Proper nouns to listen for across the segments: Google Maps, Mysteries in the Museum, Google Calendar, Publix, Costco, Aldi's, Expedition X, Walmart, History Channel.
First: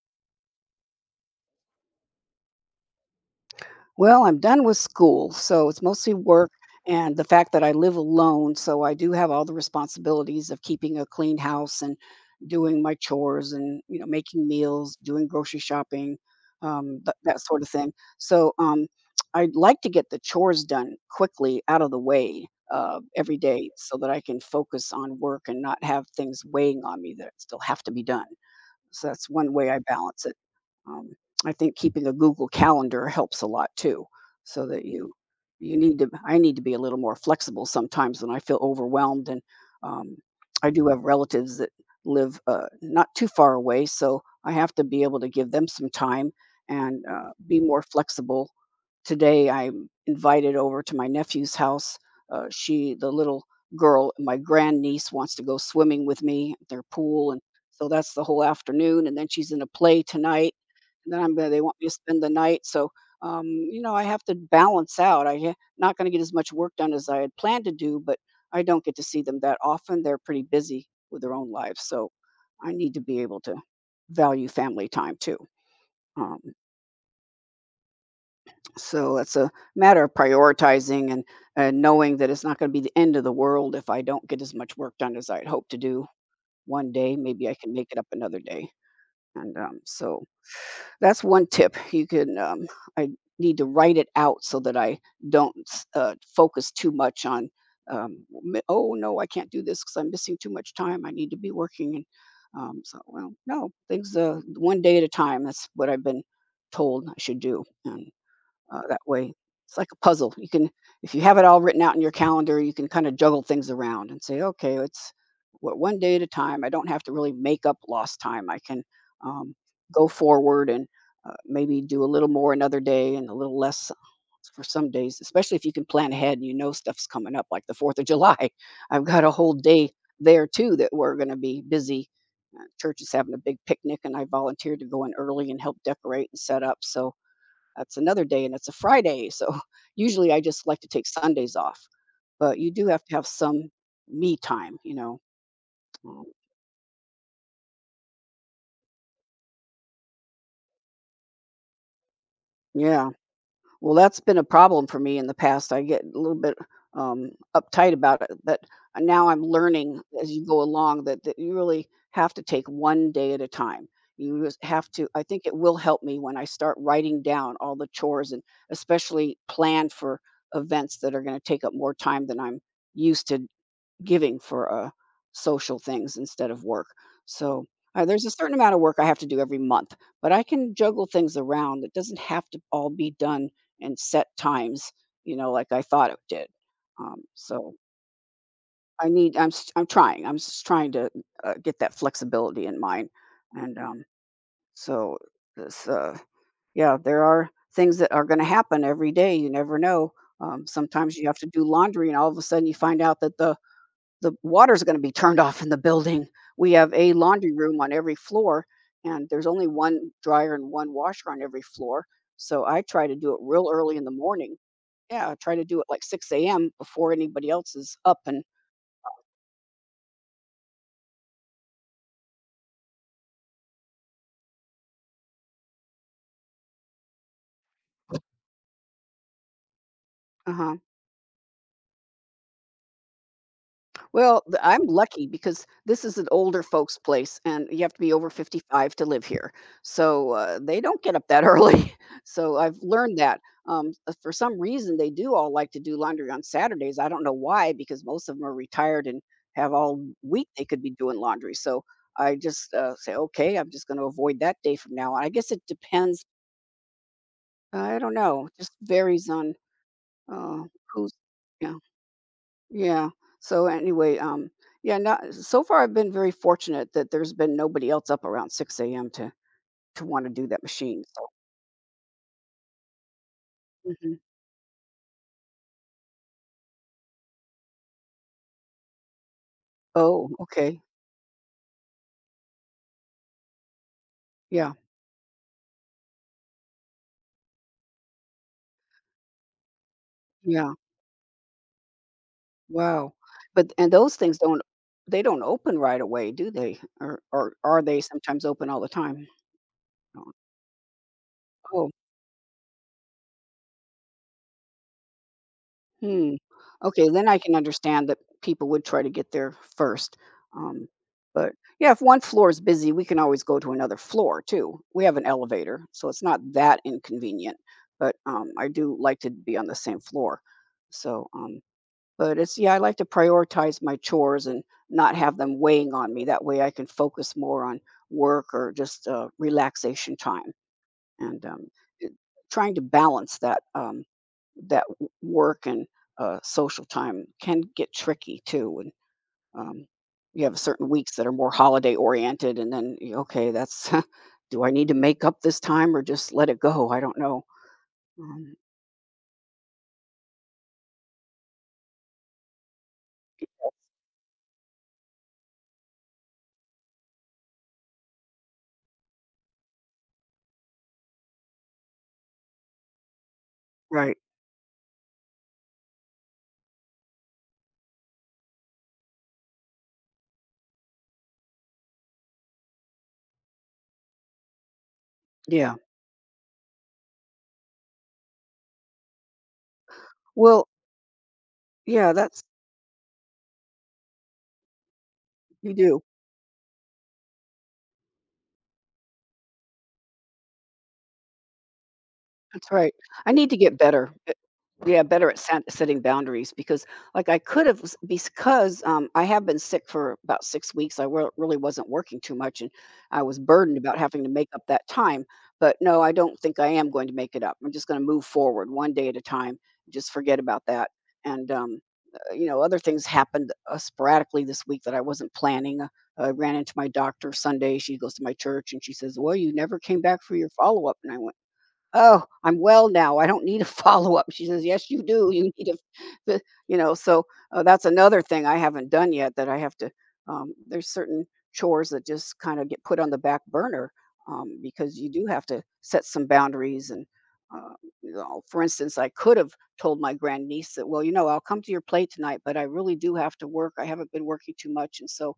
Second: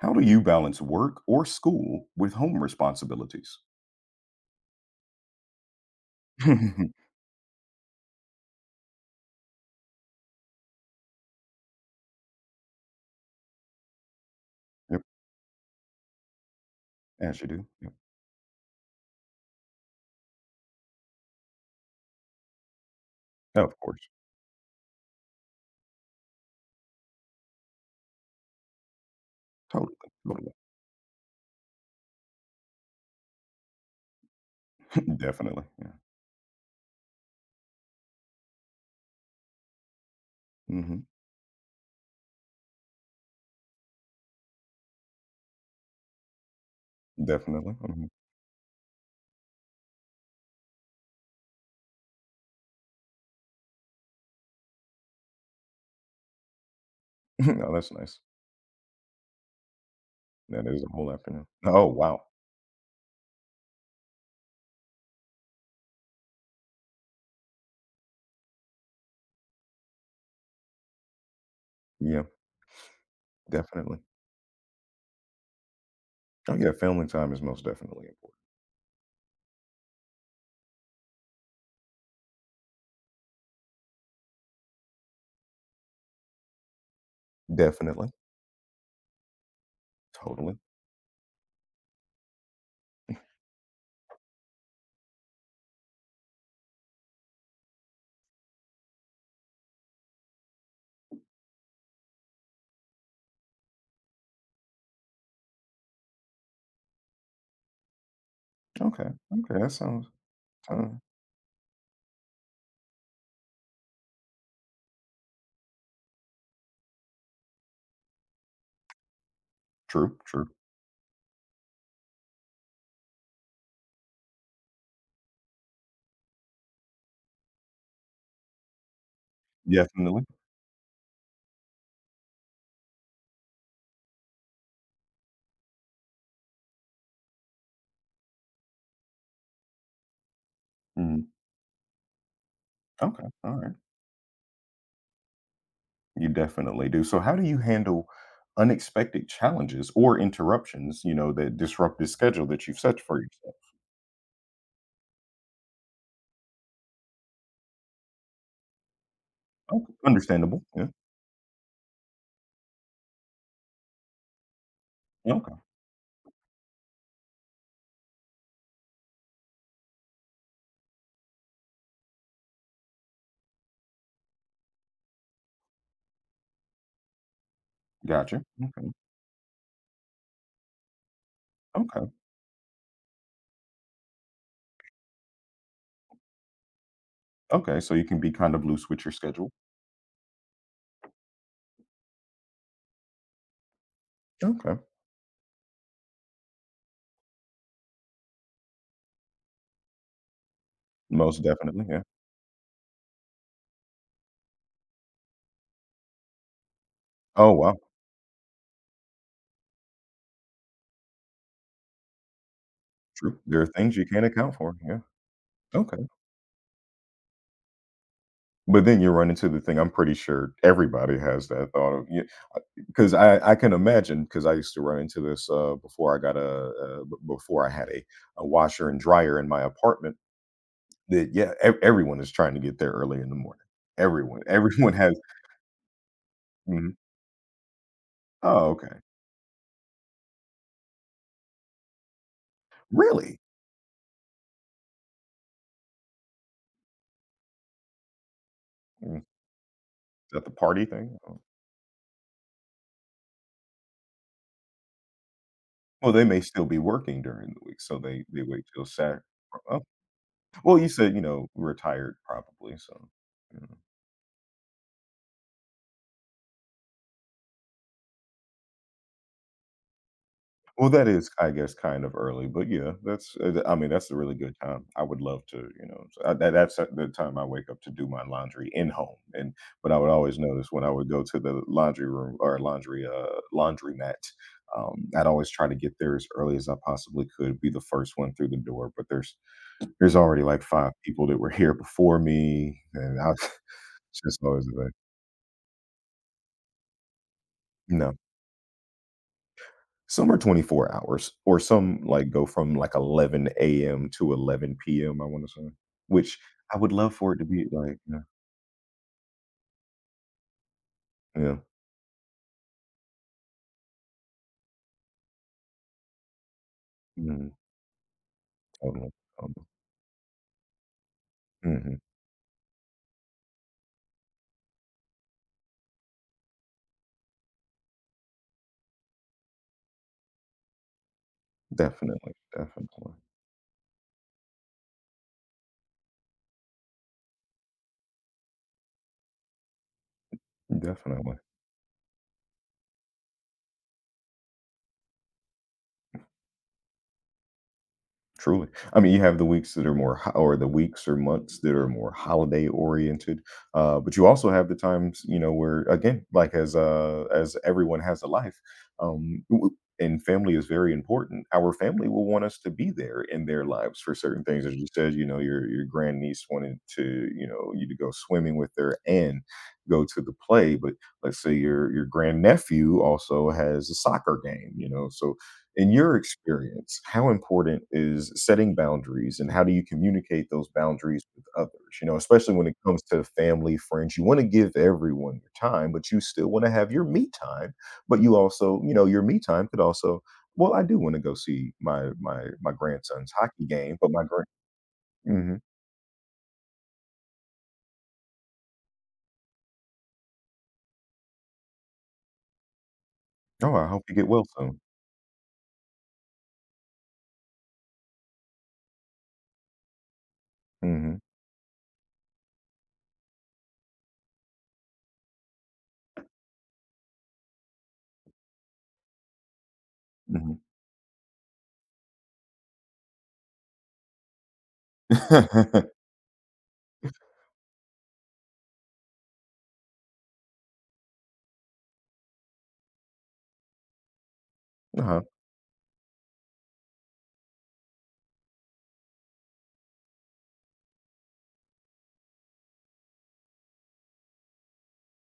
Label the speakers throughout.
Speaker 1: How do you balance work or school with home responsibilities?
Speaker 2: Well, I'm done with school, so it's mostly work and the fact that I live alone, so I do have all the responsibilities of keeping a clean house and doing my chores and making meals,
Speaker 1: Yep,
Speaker 2: doing grocery shopping, that
Speaker 1: as you
Speaker 2: sort
Speaker 1: do.
Speaker 2: of thing.
Speaker 1: Yep.
Speaker 2: So, I'd like to get the chores done quickly out of the way every
Speaker 1: Oh,
Speaker 2: day
Speaker 1: of
Speaker 2: so
Speaker 1: course.
Speaker 2: that I can focus on work and not have things weighing on me that still have to be done. So that's one way I
Speaker 1: Totally,
Speaker 2: balance it.
Speaker 1: totally.
Speaker 2: Um, I think keeping a Google Calendar helps a lot too, so that you
Speaker 1: Definitely,
Speaker 2: you
Speaker 1: yeah.
Speaker 2: need to. I need to be a little more flexible sometimes when I feel overwhelmed, and um, I do
Speaker 1: Mhm.
Speaker 2: have relatives that live not too far away, so I have to be able to give them some time and be
Speaker 1: Definitely,
Speaker 2: more
Speaker 1: mhm.
Speaker 2: flexible. Today, I'm invited over to my nephew's house. She, the little girl, my grandniece, wants to go swimming with me at their pool, and
Speaker 1: Oh,
Speaker 2: so
Speaker 1: that's
Speaker 2: that's
Speaker 1: nice.
Speaker 2: the whole afternoon, and then she's in a play tonight,
Speaker 1: That is a whole
Speaker 2: and then I'm
Speaker 1: afternoon.
Speaker 2: gonna they want
Speaker 1: Oh,
Speaker 2: me to spend
Speaker 1: wow.
Speaker 2: the night, so, I have to balance out. I am not gonna get as much work done as I had planned to do, but I don't get to see them that often. They're pretty busy with their own lives, so
Speaker 1: Yeah,
Speaker 2: I need to be able to
Speaker 1: definitely.
Speaker 2: value family time too. Um,
Speaker 1: Oh, yeah, family time is most definitely important.
Speaker 2: so it's a matter of prioritizing and knowing that it's not gonna be the end of the world if I don't get as much work done as I'd hoped to do one day. Maybe I can make it up
Speaker 1: Definitely.
Speaker 2: another day, and.
Speaker 1: Totally.
Speaker 2: That's one tip. I need to write it out so that I don't focus too much on, oh no, I can't do this because I'm missing too much time. I need to be working. And, well, no, things, one day at a time. That's what I've been told I should do. And that
Speaker 1: Okay,
Speaker 2: way,
Speaker 1: okay, that
Speaker 2: it's like a
Speaker 1: sounds
Speaker 2: puzzle. You can
Speaker 1: sound
Speaker 2: If you have it all written out in your calendar, you can kind of juggle things around and say, okay, it's what one day at a time. I don't have to really make up lost time. I can um, go
Speaker 1: true, true.
Speaker 2: forward and maybe do a little more another day and a little less for some days, especially if you can plan ahead and you know stuff's coming up, like the 4th of July. I've got a whole day
Speaker 1: Definitely.
Speaker 2: there too that we're going to be busy. Church is having a big picnic, and I volunteered to go in early and help decorate and set up. So that's another day and it's a Friday. So usually I just like to take
Speaker 1: Mhm.
Speaker 2: Sundays off, but you do have to
Speaker 1: Okay,
Speaker 2: have some
Speaker 1: alright.
Speaker 2: me time. Um,
Speaker 1: You definitely do. So how do you handle unexpected challenges or interruptions, you know, that disrupt the schedule that you've set
Speaker 2: Yeah.
Speaker 1: for yourself?
Speaker 2: Well, that's been a problem for me in the past. I get a little bit uptight about it, but now I'm
Speaker 1: Okay,
Speaker 2: learning as you go
Speaker 1: understandable, yeah.
Speaker 2: along that, that you really have to take one day at a time. You just have to, I think
Speaker 1: Okay,
Speaker 2: it will help me when I start writing down all the chores and especially plan for events that are going to take up more time than I'm used to giving for social things instead of work. So there's a
Speaker 1: gotcha.
Speaker 2: certain amount of
Speaker 1: Okay,
Speaker 2: work I have to do every month, but I can juggle things around. It
Speaker 1: okay.
Speaker 2: doesn't have to all be done in set times, you know, like I thought it did. So
Speaker 1: Okay, so you can be kind of loose with
Speaker 2: I
Speaker 1: your
Speaker 2: need. I'm
Speaker 1: schedule.
Speaker 2: s- I'm trying. I'm just trying to get that flexibility in mind, and
Speaker 1: Okay,
Speaker 2: so this. Yeah, there are things that are going to happen every day. You never know. Sometimes you have
Speaker 1: most
Speaker 2: to do
Speaker 1: definitely, yeah.
Speaker 2: laundry, and all of a sudden you find out that the water's gonna be turned off in the building. We have a laundry
Speaker 1: Oh, wow,
Speaker 2: room on every floor, and there's only 1 dryer and 1 washer on every floor, so I try to do
Speaker 1: true.
Speaker 2: it
Speaker 1: There are
Speaker 2: real early
Speaker 1: things
Speaker 2: in
Speaker 1: you
Speaker 2: the
Speaker 1: can't account
Speaker 2: morning.
Speaker 1: for, yeah.
Speaker 2: Yeah, I try to do it like
Speaker 1: Okay,
Speaker 2: 6 a.m. before anybody else is up and
Speaker 1: but then you run into the thing I'm pretty sure everybody has that thought of, yeah, because I can imagine. Because I used to run into this, before I got a, b before I had a washer and dryer in my apartment
Speaker 2: uh-huh.
Speaker 1: that, yeah, ev everyone is trying to get there early in the morning. Everyone,
Speaker 2: Well, I'm
Speaker 1: everyone has
Speaker 2: lucky because this is an older
Speaker 1: mhm.
Speaker 2: folks' place, and you have to be over
Speaker 1: Oh,
Speaker 2: 55
Speaker 1: okay.
Speaker 2: to live here. So they don't get up that early. So I've learned that.
Speaker 1: Really?
Speaker 2: For some reason, they do all like to do laundry on Saturdays. I don't know why, because most of them are retired
Speaker 1: Mm,
Speaker 2: and
Speaker 1: is
Speaker 2: have all
Speaker 1: that
Speaker 2: week
Speaker 1: the
Speaker 2: they could
Speaker 1: party
Speaker 2: be
Speaker 1: thing?
Speaker 2: doing
Speaker 1: Oh.
Speaker 2: laundry. So I just say, okay, I'm just going to avoid that day from now on. I guess it
Speaker 1: Well,
Speaker 2: depends.
Speaker 1: they may still be working during the week,
Speaker 2: I
Speaker 1: so
Speaker 2: don't
Speaker 1: they
Speaker 2: know. It
Speaker 1: wait
Speaker 2: just
Speaker 1: till Sat
Speaker 2: varies on
Speaker 1: oh,
Speaker 2: uh,
Speaker 1: well, you
Speaker 2: who's,
Speaker 1: said, you know,
Speaker 2: yeah.
Speaker 1: retired probably,
Speaker 2: Yeah.
Speaker 1: so,
Speaker 2: So
Speaker 1: you
Speaker 2: anyway, yeah, not so far I've been very fortunate that there's been nobody else up around 6 a.m. to wanna do that
Speaker 1: well,
Speaker 2: machine,
Speaker 1: that
Speaker 2: so
Speaker 1: is, I guess, kind of early, but yeah, that's I mean, that's
Speaker 2: Mhm.
Speaker 1: a really good time. I would love to, you know, so, that's the time I wake up to do my laundry in home, and but I would
Speaker 2: Oh,
Speaker 1: always notice
Speaker 2: okay.
Speaker 1: when I would go to the laundry room or laundry, laundromat,
Speaker 2: Yeah,
Speaker 1: I'd always try to get there as early as I possibly could, be the first one through the door, but there's already like
Speaker 2: yeah.
Speaker 1: 5 people that were here before me,
Speaker 2: Wow.
Speaker 1: and I
Speaker 2: But and those
Speaker 1: it's
Speaker 2: things
Speaker 1: just
Speaker 2: don't,
Speaker 1: always the way.
Speaker 2: they don't open right away, do they? Or are they
Speaker 1: No.
Speaker 2: sometimes open all the time?
Speaker 1: Some are 24 hours, or
Speaker 2: Oh.
Speaker 1: some, like, go from, like, 11 AM to 11 PM, I wanna say,
Speaker 2: Hmm.
Speaker 1: which I would
Speaker 2: Okay,
Speaker 1: love
Speaker 2: then
Speaker 1: for
Speaker 2: I
Speaker 1: it to
Speaker 2: can
Speaker 1: be, like
Speaker 2: understand that
Speaker 1: yeah,
Speaker 2: people would try to get there first. Um, but
Speaker 1: yeah,
Speaker 2: yeah, if one floor is busy, we can always go to another floor too. We have an elevator, so it's not that
Speaker 1: mhm,
Speaker 2: inconvenient. But I do
Speaker 1: totally,
Speaker 2: like to be
Speaker 1: totally.
Speaker 2: on the same floor. So,
Speaker 1: Mhm,
Speaker 2: but it's yeah, I like to prioritize my chores and not have them weighing on me. That way, I can focus more on work or just relaxation time. And, it
Speaker 1: definitely,
Speaker 2: trying to
Speaker 1: definitely,
Speaker 2: balance that, that w work and, social time can get tricky too, and, um, you have certain weeks that are
Speaker 1: definitely.
Speaker 2: more holiday oriented, and then, y okay, that's do I need to make up this time or just let it go? I don't know. Um,
Speaker 1: Truly. I mean, you have the weeks that are more ho or the weeks or months that are more holiday oriented, but you also have the times, you know, where again, like as everyone has a life, um, w- and family is very important. Our family will want us to be there in their lives for
Speaker 2: right.
Speaker 1: certain things, as you said. You know, your grandniece wanted to, you know, you to go swimming with her and go to the play, but let's say your grandnephew also has a soccer game, you know, so
Speaker 2: Yeah.
Speaker 1: in your experience, how important is setting boundaries and how do you communicate
Speaker 2: Well,
Speaker 1: those boundaries with others? You
Speaker 2: yeah,
Speaker 1: know,
Speaker 2: that's
Speaker 1: especially when it comes to family, friends, you want to give everyone your
Speaker 2: you
Speaker 1: time,
Speaker 2: do.
Speaker 1: but you still want to have your me time. But you also, you know, your me time could also, well, I do want to go see
Speaker 2: That's
Speaker 1: my
Speaker 2: right. I
Speaker 1: grandson's
Speaker 2: need to
Speaker 1: hockey
Speaker 2: get
Speaker 1: game, but
Speaker 2: better.
Speaker 1: my grand,
Speaker 2: Yeah, better at
Speaker 1: hmm
Speaker 2: setting boundaries because, like, I could have because I have been sick for about 6 weeks. I really wasn't working too much, and I was
Speaker 1: oh,
Speaker 2: burdened
Speaker 1: I
Speaker 2: about
Speaker 1: hope you
Speaker 2: having to
Speaker 1: get well
Speaker 2: make up
Speaker 1: soon.
Speaker 2: that time. But no, I don't think I am going to make it up. I'm just going to move forward one day at a time. Just forget about that.
Speaker 1: Hmm.
Speaker 2: And other things happened sporadically this week that I wasn't planning. I ran into my doctor Sunday. She goes to my church, and she says, "Well, you never came back for your
Speaker 1: Hmm.
Speaker 2: follow up." And I went. "Oh, I'm well now, I don't need a follow-up." She says, "Yes, you do, you need a the" you know, so, that's another thing I haven't done yet that I have to, there's certain chores that just kinda get put on the back burner, because you
Speaker 1: Uh-huh.
Speaker 2: do have to set some boundaries and, uh, for instance, I could have told my grandniece that, "Well, you know, I'll come to your play tonight, but I really do have to work, I haven't been working too much, and so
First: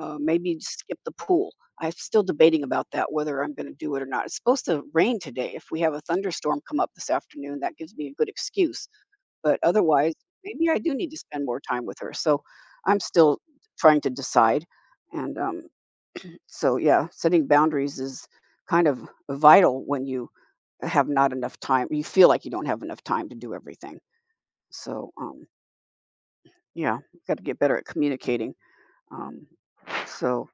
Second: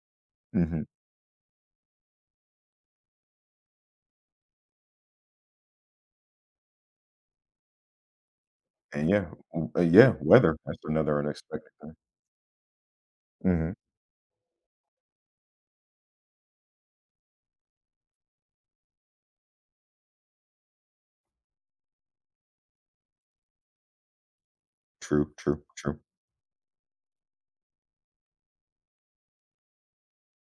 Speaker 2: maybe
Speaker 1: Hmm.
Speaker 2: skip the pool. I'm still debating about that whether I'm going to do it or not. It's supposed to rain today. If we have a thunderstorm come up this afternoon, that gives me a good excuse.
Speaker 1: And yeah,
Speaker 2: But otherwise,
Speaker 1: yeah, weather.
Speaker 2: maybe I
Speaker 1: That's
Speaker 2: do need to
Speaker 1: another
Speaker 2: spend more
Speaker 1: unexpected
Speaker 2: time
Speaker 1: thing.
Speaker 2: with her. So I'm still
Speaker 1: Hmm.
Speaker 2: trying to decide. And so, yeah, setting boundaries is kind of vital when you have not enough time. You feel like you don't have enough time to do everything. So,
Speaker 1: True, true, true.
Speaker 2: yeah, got to get better at communicating. Um, so,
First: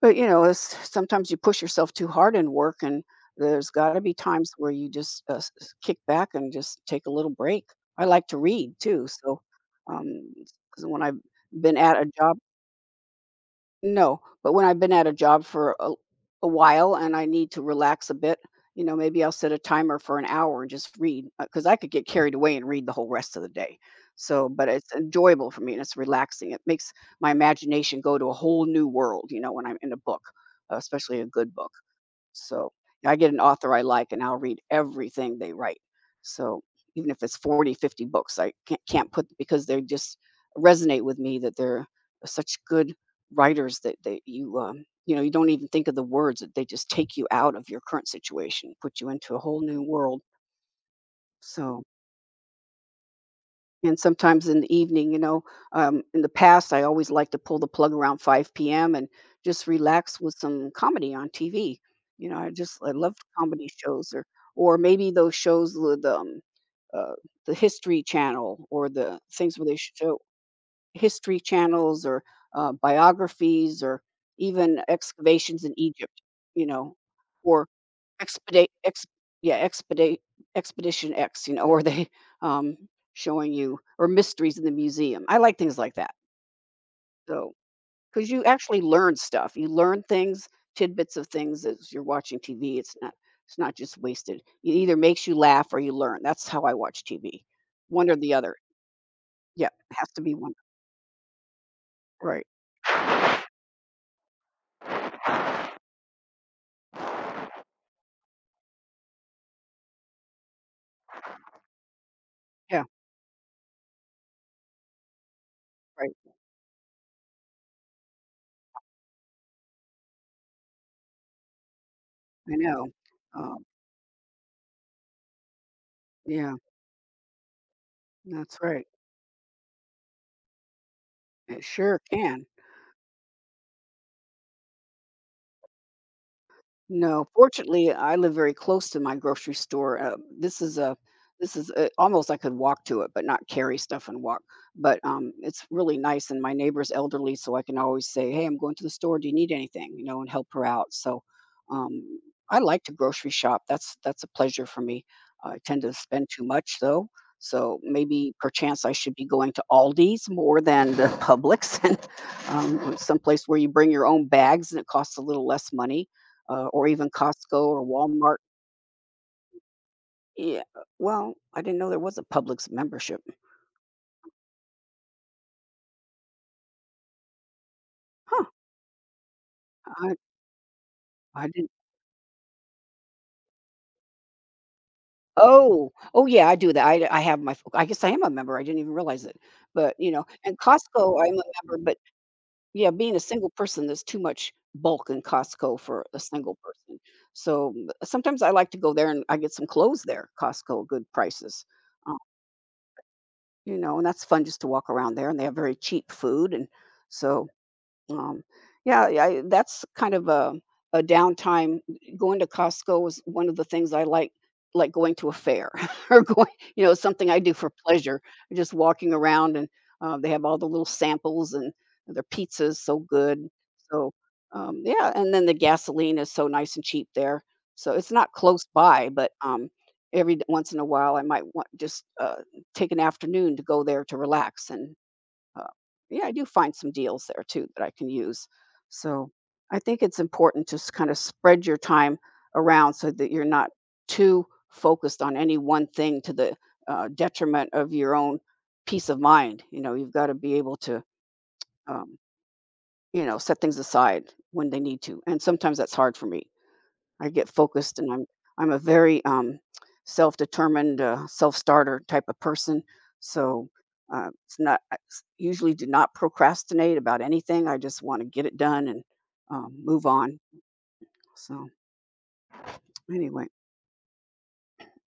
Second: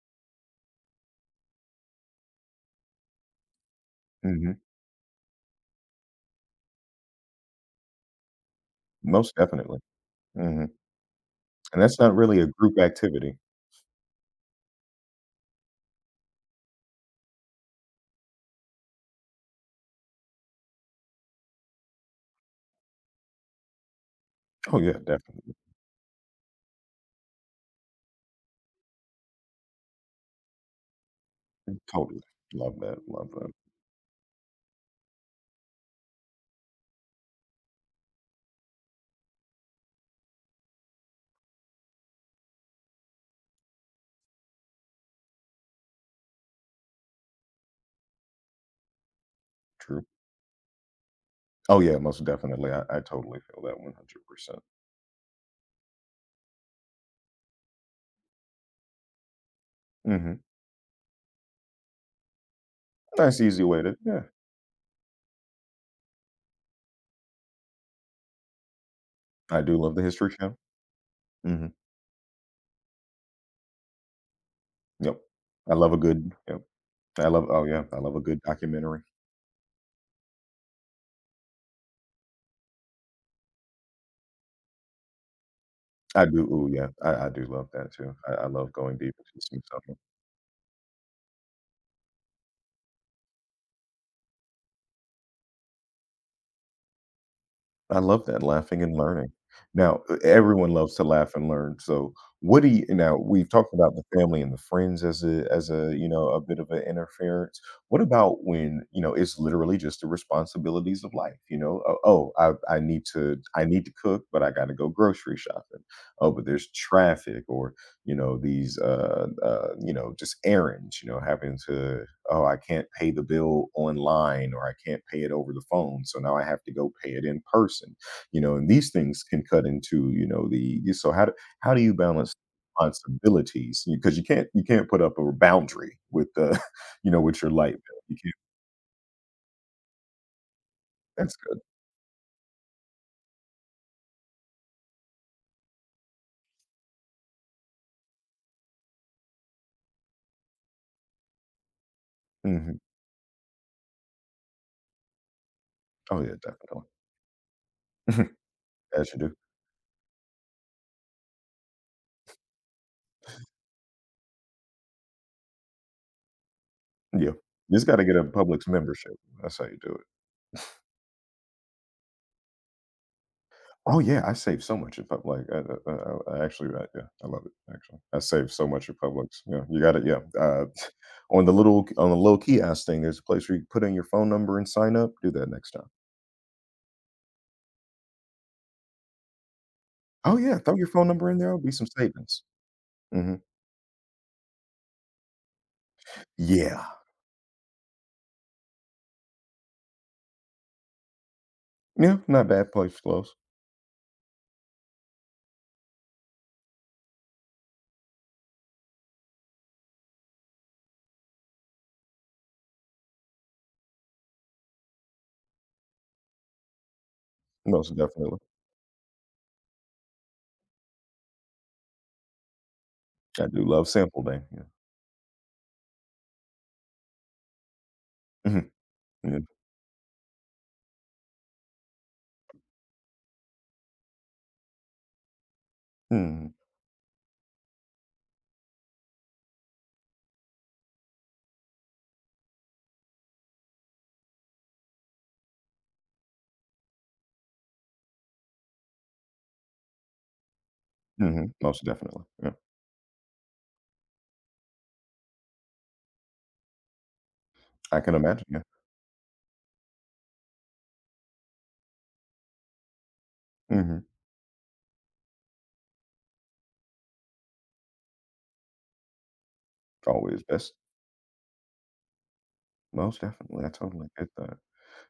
Speaker 2: But it's sometimes you push yourself too hard in work, and there's gotta be
Speaker 1: Hmm.
Speaker 2: times where you just, s s kick back and just take a little break. I like to read too,
Speaker 1: Most
Speaker 2: so,
Speaker 1: definitely.
Speaker 2: um,
Speaker 1: Mhm.
Speaker 2: 'cause when I've been
Speaker 1: And
Speaker 2: at
Speaker 1: that's
Speaker 2: a
Speaker 1: not
Speaker 2: job
Speaker 1: really a group activity.
Speaker 2: no, but when I've been at a job for a while and I need to relax a bit, you know, maybe I'll set a timer for an hour and just read because I could get carried away and read the whole rest of the day. So, but
Speaker 1: Oh,
Speaker 2: it's
Speaker 1: yeah,
Speaker 2: enjoyable
Speaker 1: definitely.
Speaker 2: for me and it's relaxing. It makes my imagination go to a whole new world, you know, when I'm in a book, especially a good book.
Speaker 1: Totally.
Speaker 2: So,
Speaker 1: Love that,
Speaker 2: yeah, I
Speaker 1: love
Speaker 2: get an
Speaker 1: that.
Speaker 2: author I like, and I'll read everything they write. So, even if it's 40, 50 books, I can't put because they just resonate with me that they're such good writers that you, you know, you don't even think of the words, that they just take you out of your current situation, put you into a whole new
Speaker 1: True.
Speaker 2: world.
Speaker 1: Oh,
Speaker 2: So
Speaker 1: yeah, most definitely. I totally feel that
Speaker 2: and sometimes in
Speaker 1: 100%.
Speaker 2: the evening, in the past, I always like to pull the plug around 5 p.m. and just relax with
Speaker 1: Mhm.
Speaker 2: some comedy on TV. You know, I just I love
Speaker 1: Nice easy
Speaker 2: comedy
Speaker 1: way to
Speaker 2: shows,
Speaker 1: yeah.
Speaker 2: or maybe those shows with uh, the History Channel or the things
Speaker 1: I
Speaker 2: where they
Speaker 1: do love the
Speaker 2: show
Speaker 1: History Channel.
Speaker 2: history
Speaker 1: Mhm.
Speaker 2: channels or biographies or even
Speaker 1: Yep.
Speaker 2: excavations in
Speaker 1: I love a
Speaker 2: Egypt.
Speaker 1: good yep.
Speaker 2: You know,
Speaker 1: I love oh,
Speaker 2: or
Speaker 1: yeah, I love a good
Speaker 2: Expedite
Speaker 1: documentary.
Speaker 2: ex yeah, Expedite Expedition X, you know, or um, showing you or Mysteries in the Museum. I like things like that.
Speaker 1: I do ooh, yeah. I do
Speaker 2: So,
Speaker 1: love that too.
Speaker 2: because
Speaker 1: I
Speaker 2: you
Speaker 1: I love
Speaker 2: actually
Speaker 1: going deep
Speaker 2: learn
Speaker 1: into
Speaker 2: stuff.
Speaker 1: some
Speaker 2: You
Speaker 1: stuff.
Speaker 2: learn things, tidbits of things as you're watching TV. It's not just wasted. It either makes you laugh or you learn. That's how I watch TV.
Speaker 1: I
Speaker 2: One or
Speaker 1: love
Speaker 2: the
Speaker 1: that,
Speaker 2: other.
Speaker 1: laughing and learning.
Speaker 2: Yeah, it
Speaker 1: Now,
Speaker 2: has
Speaker 1: e
Speaker 2: to be one.
Speaker 1: everyone loves to laugh and learn, so
Speaker 2: Right.
Speaker 1: what do you now, we've talked about the family and the friends as you know, a bit of an interference. What about when, you know, it's literally just the responsibilities of life, you know? "Oh oh,
Speaker 2: Yeah,
Speaker 1: I need to cook, but I gotta go grocery shopping.
Speaker 2: right.
Speaker 1: Oh, but there's traffic," or you know these you know just errands you know having to oh,
Speaker 2: I
Speaker 1: I
Speaker 2: know.
Speaker 1: can't pay the
Speaker 2: Um,
Speaker 1: bill online or I can't pay it over the phone, so now I
Speaker 2: yeah,
Speaker 1: have to go pay it in person, you know,
Speaker 2: that's
Speaker 1: and
Speaker 2: right.
Speaker 1: these things can cut into, you know, the so
Speaker 2: It
Speaker 1: how do you
Speaker 2: sure
Speaker 1: balance
Speaker 2: can.
Speaker 1: responsibilities because you can't put up a boundary with the you know
Speaker 2: No,
Speaker 1: with your light
Speaker 2: fortunately,
Speaker 1: bill
Speaker 2: I
Speaker 1: you
Speaker 2: live
Speaker 1: can't
Speaker 2: very close to my grocery store.
Speaker 1: that's
Speaker 2: This
Speaker 1: good
Speaker 2: is a, almost I could walk to it, but not carry stuff and walk. But it's really nice, and my neighbor's elderly, so I can always say, "Hey, I'm going to the store. Do you need anything?" You know, and help her out. So um, I
Speaker 1: hmm
Speaker 2: like to grocery shop. That's a pleasure for me. I tend to
Speaker 1: oh
Speaker 2: spend
Speaker 1: yeah
Speaker 2: too much
Speaker 1: definitely
Speaker 2: though, so maybe perchance I
Speaker 1: as
Speaker 2: should
Speaker 1: you
Speaker 2: be
Speaker 1: do
Speaker 2: going to Aldi's more than the Publix and someplace where you bring your own bags and it costs a little less money, or even
Speaker 1: yeah
Speaker 2: Costco
Speaker 1: you
Speaker 2: or
Speaker 1: just got to get a
Speaker 2: Walmart.
Speaker 1: Publix membership that's how you do it.
Speaker 2: Yeah, well, I didn't know there was a Publix membership.
Speaker 1: Oh yeah, I save so much in pub like, I actually, yeah, I love it, actually. I
Speaker 2: Huh,
Speaker 1: save so much in Publix, yeah, you got it.
Speaker 2: I
Speaker 1: Yeah, on
Speaker 2: I
Speaker 1: the
Speaker 2: didn't
Speaker 1: little kiosk thing, there's a place where you can put in your phone number and sign up, do that next time.
Speaker 2: Oh, oh, yeah, I do that. I have my I guess I am a member. I didn't even realize it. But, you know,
Speaker 1: Oh
Speaker 2: and
Speaker 1: yeah, throw your phone
Speaker 2: Costco,
Speaker 1: number
Speaker 2: I'm
Speaker 1: in
Speaker 2: a
Speaker 1: there, it'll be
Speaker 2: member,
Speaker 1: some
Speaker 2: but
Speaker 1: savings.
Speaker 2: yeah, being a
Speaker 1: Mhm.
Speaker 2: single person, there's too much bulk in Costco for a single
Speaker 1: Yeah.
Speaker 2: person. So, sometimes I like to go there and I get some clothes there, Costco, good prices. Uh,
Speaker 1: Yeah, not bad place to close,
Speaker 2: you know, and that's fun just to walk around there and they have very cheap food and so. Um, yeah, yeah, I that's kind of a downtime. Going to Costco was one of the things I like going to a fair or going, you know, something I do for
Speaker 1: most
Speaker 2: pleasure.
Speaker 1: definitely.
Speaker 2: Just walking around and they have all the little samples and their pizza is so
Speaker 1: I
Speaker 2: good.
Speaker 1: do love
Speaker 2: So
Speaker 1: sample day, yeah.
Speaker 2: yeah, and then the gasoline is so nice and cheap there. So it's not close
Speaker 1: Mhm,
Speaker 2: by, but
Speaker 1: yeah,
Speaker 2: once in a while I might want just take an afternoon to go there to relax and uh, yeah, I do
Speaker 1: mhm,
Speaker 2: find some deals there too that I can use. So I think it's important to kind of spread your time around so that you're not too focused on any one thing to the detriment of your own peace of mind. You know, you've got to be able to,
Speaker 1: mhm, most
Speaker 2: um,
Speaker 1: definitely, yeah.
Speaker 2: you know, set things aside when they need to. And sometimes that's hard for me. I get focused
Speaker 1: I
Speaker 2: and
Speaker 1: can
Speaker 2: I'm
Speaker 1: imagine, yeah.
Speaker 2: I'm a very, self-determined, self-starter type of person, so,
Speaker 1: Mhm.
Speaker 2: it's not I s usually do not procrastinate about anything, I just wanna get it done and, move on,
Speaker 1: Always best
Speaker 2: so,
Speaker 1: most
Speaker 2: anyway
Speaker 1: definitely, I totally get that.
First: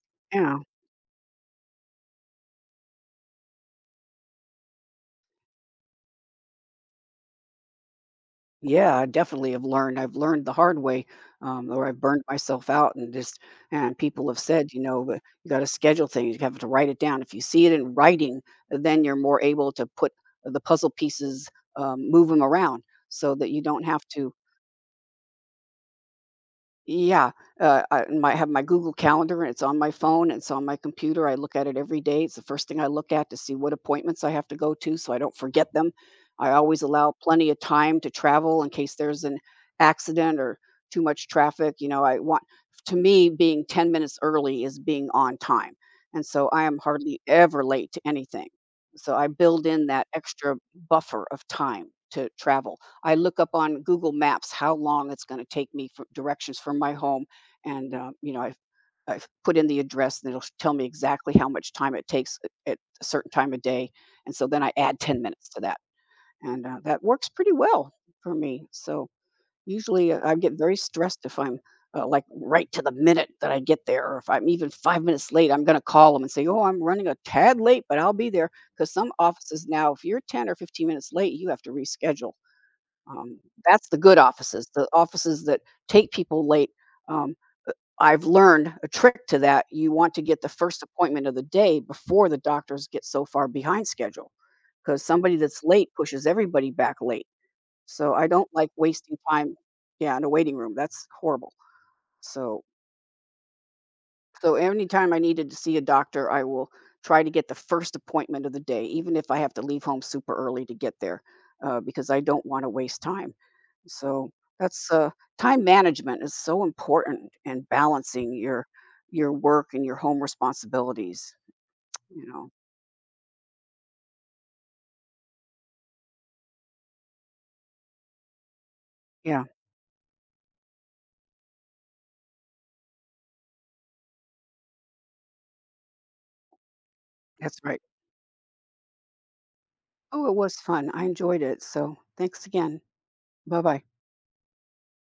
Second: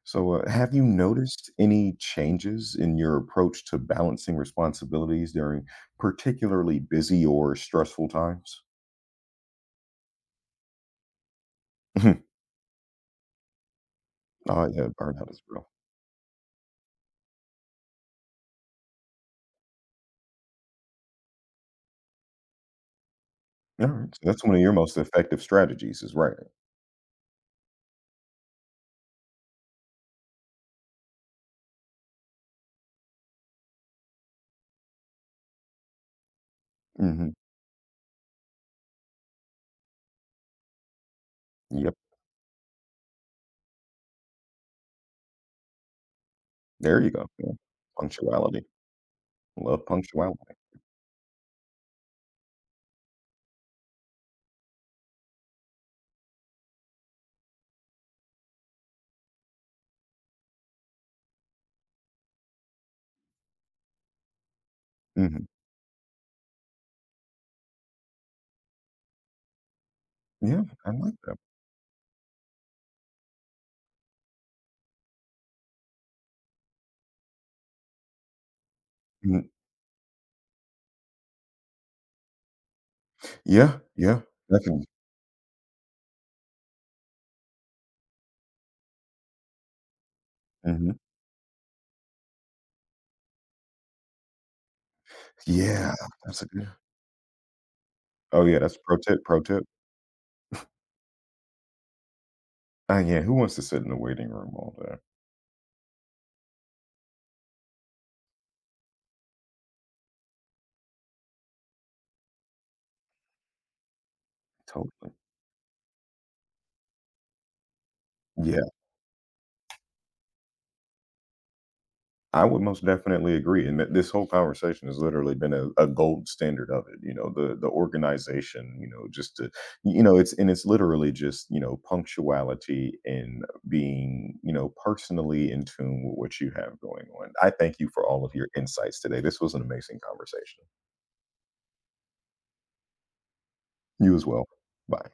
Speaker 1: So,
Speaker 2: yeah.
Speaker 1: have you noticed any changes in your approach to balancing responsibilities during particularly busy or stressful times?
Speaker 2: Yeah, I definitely have learned. I've learned the hard way, or I've burned
Speaker 1: Mhm.
Speaker 2: myself out, and just and people have
Speaker 1: Oh,
Speaker 2: said, you
Speaker 1: yeah,
Speaker 2: know, "But
Speaker 1: burnout is
Speaker 2: you got to
Speaker 1: real.
Speaker 2: schedule things. You have to write it down. If you see it in writing, then you're more able to put the puzzle pieces, move them around, so that you don't
Speaker 1: All
Speaker 2: have
Speaker 1: right. So
Speaker 2: to
Speaker 1: that's one of your most effective strategies, is writing.
Speaker 2: yeah, I my have my Google Calendar, and it's on my phone, it's on my computer, I look at it every day, it's the first thing I look at to see what appointments I have to go to so I don't forget them. I always allow
Speaker 1: Hmm.
Speaker 2: plenty of time to travel in case there's an accident or too much traffic, you
Speaker 1: Yep.
Speaker 2: know, I want to me, being 10 minutes early is being on time, and so I am
Speaker 1: There you
Speaker 2: hardly
Speaker 1: go. Yeah.
Speaker 2: ever late to anything.
Speaker 1: Punctuality.
Speaker 2: So I build
Speaker 1: Love
Speaker 2: in that
Speaker 1: punctuality.
Speaker 2: extra buffer of time to travel. I look up on Google Maps how long it's gonna take me for directions from my home, and, you know, I've put in the address, and it'll tell me exactly how much time it takes at a certain time of day, and so then I add 10
Speaker 1: Hmm.
Speaker 2: minutes to that, and, that works pretty well for me, so usually, I get
Speaker 1: Yeah,
Speaker 2: very
Speaker 1: I like
Speaker 2: stressed
Speaker 1: that.
Speaker 2: if I'm, like, right to the minute that I get there, or if I'm even 5 minutes late, I'm gonna call them and say, "Oh, I'm running a tad late, but I'll be there because some
Speaker 1: Mhm.
Speaker 2: offices now, if you're 10 or 15 minutes late, you have to reschedule. Um,
Speaker 1: Yeah,
Speaker 2: that's the good
Speaker 1: yeah,
Speaker 2: offices, the
Speaker 1: definitely.
Speaker 2: offices that take people late. Um, I've learned a trick to that. You want to get the first
Speaker 1: Hmm.
Speaker 2: appointment of the day before the doctors get so far behind schedule because somebody that's late
Speaker 1: Yeah,
Speaker 2: pushes
Speaker 1: that's a good.
Speaker 2: everybody back late. So I
Speaker 1: Oh
Speaker 2: don't
Speaker 1: yeah,
Speaker 2: like
Speaker 1: that's pro
Speaker 2: wasting
Speaker 1: tip. Pro
Speaker 2: time.
Speaker 1: tip.
Speaker 2: Yeah, in a waiting room. That's horrible. So
Speaker 1: Yeah, who wants to sit in the waiting room
Speaker 2: so
Speaker 1: all day?
Speaker 2: anytime I needed to see a doctor, I will try to get the first appointment of the day, even if I have to leave home super early to get there, because I don't want to waste time. So that's
Speaker 1: Totally.
Speaker 2: time management is so important and balancing
Speaker 1: Yeah.
Speaker 2: your work and your home responsibilities. You
Speaker 1: I
Speaker 2: know,
Speaker 1: would most definitely agree, and that this whole conversation has literally been a gold standard of it. You know, the organization. You know, just
Speaker 2: yeah,
Speaker 1: to you know, it's and it's literally just you know punctuality and being you know personally in tune with what you have going on. I
Speaker 2: that's
Speaker 1: thank
Speaker 2: right.
Speaker 1: you for all of your insights today. This was an amazing
Speaker 2: Oh, it was
Speaker 1: conversation.
Speaker 2: fun. I enjoyed it. So thanks again. Bye bye.
Speaker 1: You as well. Bye.